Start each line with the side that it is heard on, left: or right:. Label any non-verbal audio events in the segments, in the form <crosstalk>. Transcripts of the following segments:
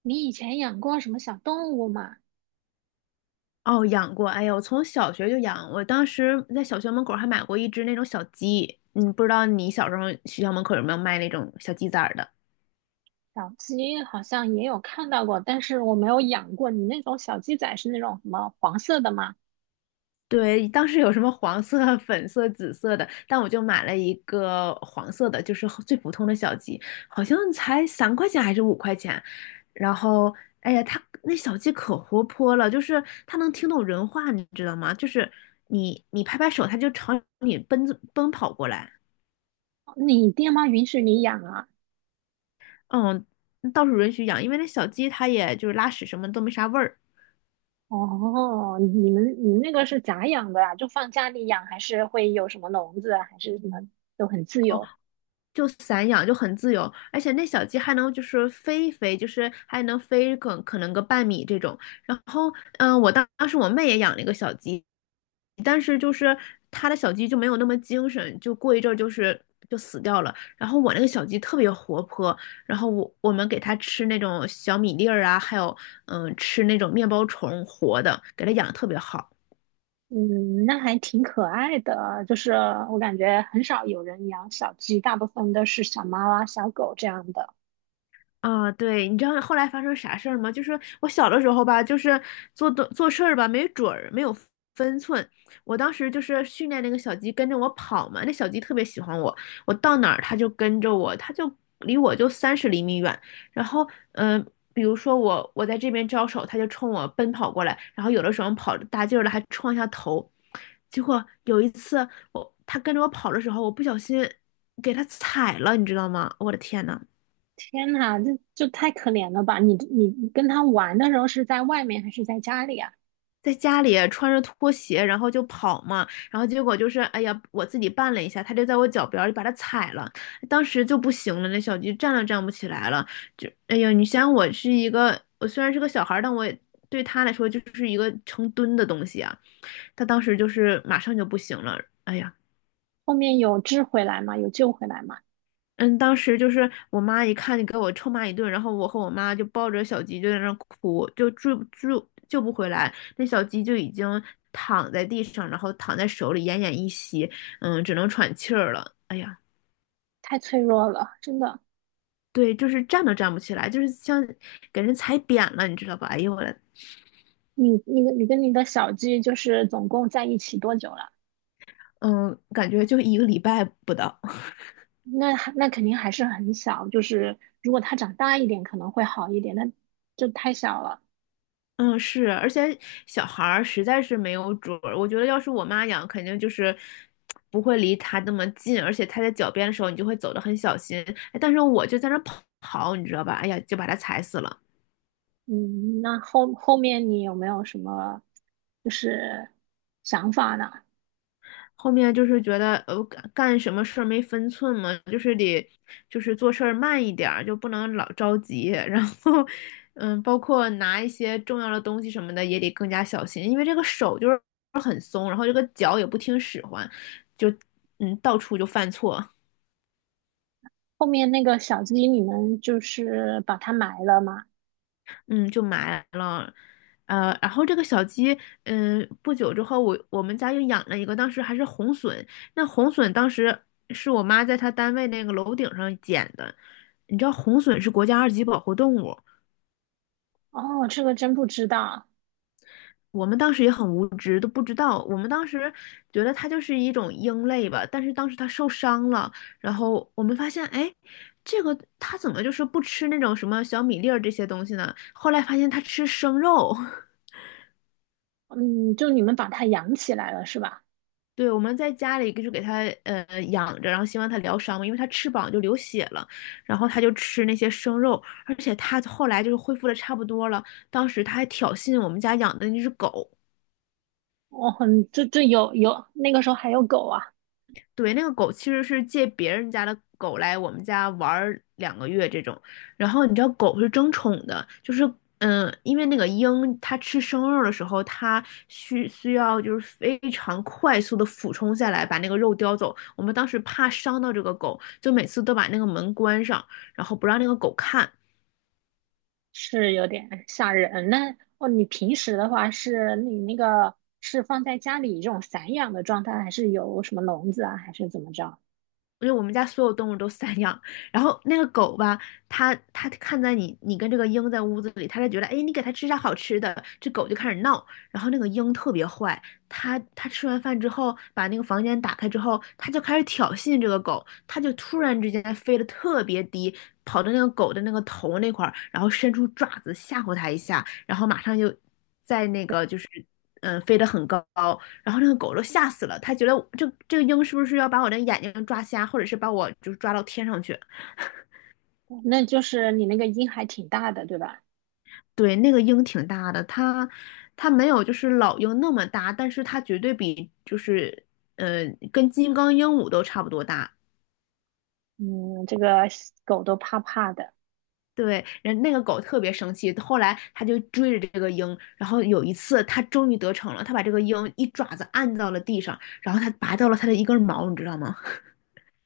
right: 你以前养过什么小动物吗？
left: 哦，养过，哎呀，我从小学就养，我当时在小学门口还买过一只那种小鸡，不知道你小时候学校门口有没有卖那种小鸡崽儿的？
right: 小鸡好像也有看到过，但是我没有养过。你那种小鸡仔是那种什么黄色的吗？
left: 对，当时有什么黄色、<laughs> 粉色、紫色的，但我就买了一个黄色的，就是最普通的小鸡，好像才3块钱还是5块钱。然后，哎呀，它那小鸡可活泼了，就是它能听懂人话，你知道吗？就是你拍拍手，它就朝你奔跑过来。
right: 你爹妈允许你养啊？
left: 嗯，倒是允许养，因为那小鸡它也就是拉屎什么都没啥味儿，
right: 哦，你们那个是咋养的啊？就放家里养，还是会有什么笼子啊，还是什么都很自由？
left: 就散养就很自由，而且那小鸡还能就是飞一飞，就是还能飞可能个半米这种。然后，我当时我妹也养了一个小鸡，但是就是她的小鸡就没有那么精神，就过一阵儿就是就死掉了。然后我那个小鸡特别活泼，然后我们给它吃那种小米粒儿啊，还有吃那种面包虫活的，给它养得特别好。
right: 嗯，那还挺可爱的。就是我感觉很少有人养小鸡，大部分都是小猫啊、小狗这样的。
left: 啊，对，你知道后来发生啥事儿吗？就是我小的时候吧，就是做事儿吧，没准儿，没有分寸。我当时就是训练那个小鸡跟着我跑嘛，那小鸡特别喜欢我，我到哪儿它就跟着我，它就离我就30厘米远。然后，嗯、比如说我在这边招手，它就冲我奔跑过来，然后有的时候跑着大劲儿了还撞一下头。结果有一次它跟着我跑的时候，我不小心给它踩了，你知道吗？我的天呐！
right: 天呐，这就太可怜了吧！你跟他玩的时候是在外面还是在家里啊？
left: 在家里啊穿着拖鞋，然后就跑嘛，然后结果就是，哎呀，我自己绊了一下，他就在我脚边儿就把它踩了，当时就不行了，那小鸡站都站不起来了，就，哎呀，你想我是一个，我虽然是个小孩儿，但我也对他来说就是一个成吨的东西啊，他当时就是马上就不行了，哎呀，
right: 后面有治回来吗？有救回来吗？
left: 嗯，当时就是我妈一看就给我臭骂一顿，然后我和我妈就抱着小鸡就在那儿哭，就救不回来，那小鸡就已经躺在地上，然后躺在手里奄奄一息，只能喘气儿了。哎呀，
right: 太脆弱了，真的。
left: 对，就是站都站不起来，就是像给人踩扁了，你知道吧？哎呦我的，
right: 你跟你的小鸡就是总共在一起多久了？
left: 嗯，感觉就一个礼拜不到。
right: 那肯定还是很小，就是如果它长大一点可能会好一点，那就太小了。
left: 嗯，是，而且小孩儿实在是没有主儿。我觉得要是我妈养，肯定就是不会离他那么近，而且他在脚边的时候，你就会走得很小心。哎但是我就在那儿跑，你知道吧？哎呀，就把它踩死了。
right: 嗯，那后面你有没有什么就是想法呢？
left: 后面就是觉得干什么事儿没分寸嘛，就是得就是做事儿慢一点儿，就不能老着急。<laughs> 然后，包括拿一些重要的东西什么的也得更加小心，因为这个手就是很松，然后这个脚也不听使唤，就到处就犯错。
right: 后面那个小鸡你们就是把它埋了吗？
left: 嗯，就埋了，然后这个小鸡，不久之后我们家又养了一个，当时还是红隼。那红隼当时是我妈在她单位那个楼顶上捡的，你知道红隼是国家二级保护动物，
right: 哦，这个真不知道。
left: 我们当时也很无知，都不知道。我们当时觉得它就是一种鹰类吧，但是当时它受伤了，然后我们发现，哎，这个它怎么就是不吃那种什么小米粒儿这些东西呢？后来发现它吃生肉。<laughs>
right: 嗯，就你们把它养起来了是吧？
left: 对，我们在家里就给它养着，然后希望它疗伤嘛，因为它翅膀就流血了，然后它就吃那些生肉，而且它后来就是恢复的差不多了，当时它还挑衅我们家养的那只狗，
right: 哦，很，这这有有，那个时候还有狗啊，
left: 对，那个狗其实是借别人家的狗来我们家玩儿2个月这种，然后你知道狗是争宠的，就是因为那个鹰它吃生肉的时候，它需要就是非常快速的俯冲下来把那个肉叼走。我们当时怕伤到这个狗，就每次都把那个门关上，然后不让那个狗看。
right: 是有点吓人。那哦，你平时的话是你那个是放在家里这种散养的状态，还是有什么笼子啊，还是怎么着？
left: 因为我们家所有动物都散养，然后那个狗吧，它看在你跟这个鹰在屋子里，它就觉得，哎，你给它吃啥好吃的，这狗就开始闹。然后那个鹰特别坏，它吃完饭之后，把那个房间打开之后，它就开始挑衅这个狗，它就突然之间飞得特别低，跑到那个狗的那个头那块儿，然后伸出爪子吓唬它一下，然后马上就在那个就是飞得很高，然后那个狗都吓死了，它觉得这个鹰是不是要把我的眼睛抓瞎，或者是把我就是抓到天上去？
right: 那就是你那个音还挺大的，对吧？
left: 对，那个鹰挺大的，它没有就是老鹰那么大，但是它绝对比就是呃跟金刚鹦鹉都差不多大。
right: 嗯，这个狗都怕怕的
left: 对，人那个狗特别生气，后来它就追着这个鹰，然后有一次它终于得逞了，它把这个鹰一爪子按到了地上，然后它拔掉了它的一根毛，你知道吗？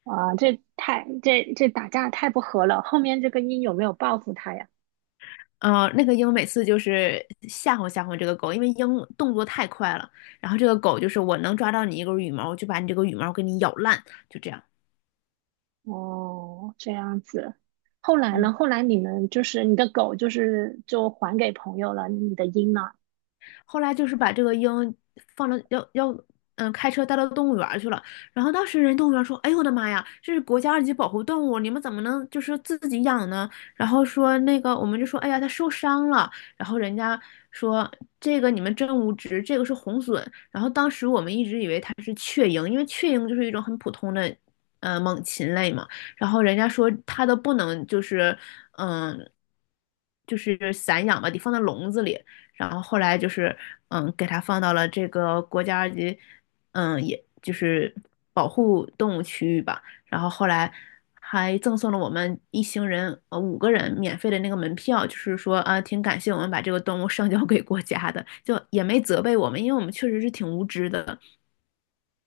right: 啊，这太打架太不和了。后面这个音有没有报复它呀？
left: 嗯，那个鹰每次就是吓唬吓唬这个狗，因为鹰动作太快了，然后这个狗就是我能抓到你一根羽毛，我就把你这个羽毛给你咬烂，就这样。
right: 哦，这样子。后来呢？
left: 嗯。
right: 后来你们就是你的狗，就是就还给朋友了，你的鹰呢？
left: 后来就是把这个鹰放到要要嗯开车带到动物园儿去了。然后当时人动物园说：“哎呦我的妈呀，这是国家二级保护动物，你们怎么能就是自己养呢？”然后说那个我们就说：“哎呀，它受伤了。”然后人家说：“这个你们真无知，这个是红隼。”然后当时我们一直以为它是雀鹰，因为雀鹰就是一种很普通的。猛禽类嘛，然后人家说它都不能就是，嗯，就是散养吧，得放在笼子里。然后后来就是给它放到了这个国家二级，也就是保护动物区域吧。然后后来还赠送了我们一行人五个人免费的那个门票，就是说啊，挺感谢我们把这个动物上交给国家的，就也没责备我们，因为我们确实是挺无知的。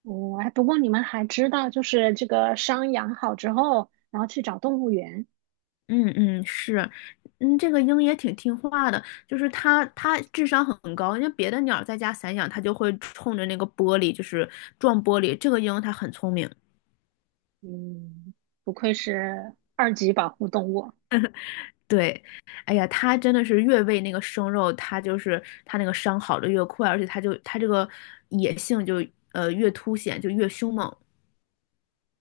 right: 哦，哎，不过你们还知道，就是这个伤养好之后，然后去找动物园。
left: 嗯嗯，是。嗯，这个鹰也挺听话的，就是它智商很高。因为别的鸟在家散养，它就会冲着那个玻璃，就是撞玻璃。这个鹰它很聪明。
right: 嗯，不愧是二级保护动物。
left: 对，哎呀，他真的是越喂那个生肉，他就是他那个伤好的越快，而且他这个野性就越凸显，就越凶猛。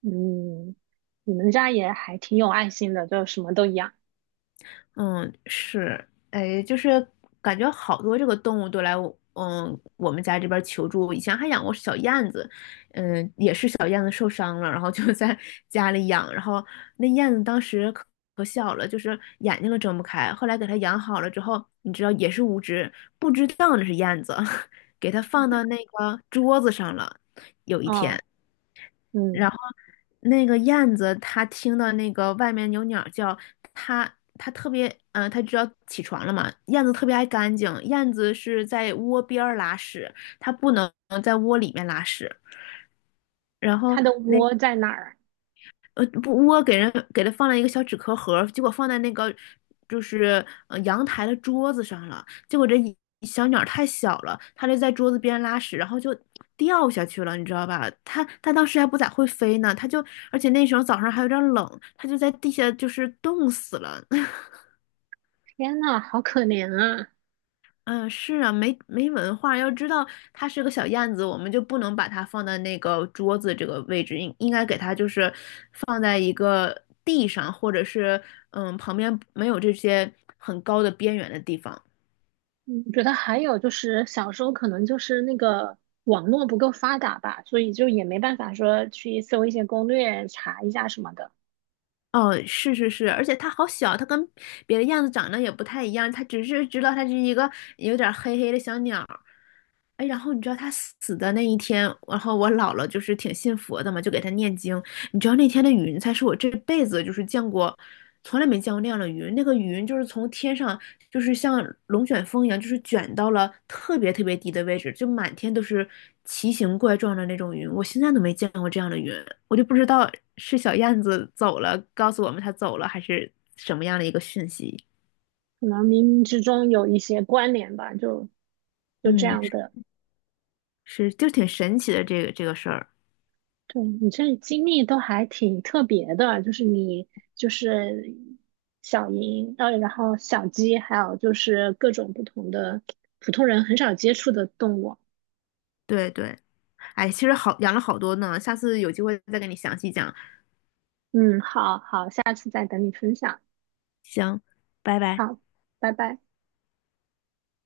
right: 嗯，你们家也还挺有爱心的，就什么都养。
left: 嗯，是，哎，就是感觉好多这个动物都来我，我们家这边求助。以前还养过小燕子，也是小燕子受伤了，然后就在 <laughs> 家里养，然后那燕子当时可小了，就是眼睛都睁不开。后来给它养好了之后，你知道也是无知，不知道那是燕子，<laughs> 给它放到那个桌子上了。有一
right: 哦，
left: 天。然
right: 嗯，
left: 后那个燕子，它听到那个外面有鸟叫，它特别，它知道起床了嘛。燕子特别爱干净，燕子是在窝边儿拉屎，它不能在窝里面拉屎。然后
right: 它的窝在哪儿？
left: 不，我给他放了一个小纸壳盒儿结果放在那个就是阳台的桌子上了。结果这一小鸟儿太小了，它就在桌子边拉屎，然后就掉下去了，你知道吧？它当时还不咋会飞呢，而且那时候早上还有点儿冷，它就在地下就是冻死了。
right: 天呐，好可怜啊！
left: 嗯，是啊，没文化，要知道它是个小燕子，我们就不能把它放在那个桌子这个位置，应该给它就是放在一个地上，或者是旁边没有这些很高的边缘的地方。
right: 嗯，我觉得还有就是小时候可能就是那个网络不够发达吧，所以就也没办法说去搜一些攻略查一下什么的，
left: 哦，是是是，而且它好小，它跟别的燕子长得也不太一样，它只是知道它是一个有点黑黑的小鸟，哎，然后你知道他死的那一天，然后我姥姥就是挺信佛的嘛，就给他念经。你知道那天的云彩是我这辈子就是见过，从来没见过那样的云。那个云就是从天上，就是像龙卷风一样，就是卷到了特别特别低的位置，就满天都是奇形怪状的那种云。我现在都没见过这样的云，我就不知道是小燕子走了，告诉我们它走了，还是什么样的一个讯息。
right: 可能冥冥之中有一些关联吧，就就这
left: 嗯，
right: 样的。
left: 是，就挺神奇的这个事儿。
right: 对，你这经历都还挺特别的，就是你就是小鹰，然后小鸡，还有就是各种不同的普通人很少接触的动物。
left: 对对。哎，其实好养了好多呢，下次有机会再跟你详细讲。
right: 嗯，好好，下次再等你分享。
left: 行，拜拜。
right: 好，拜拜。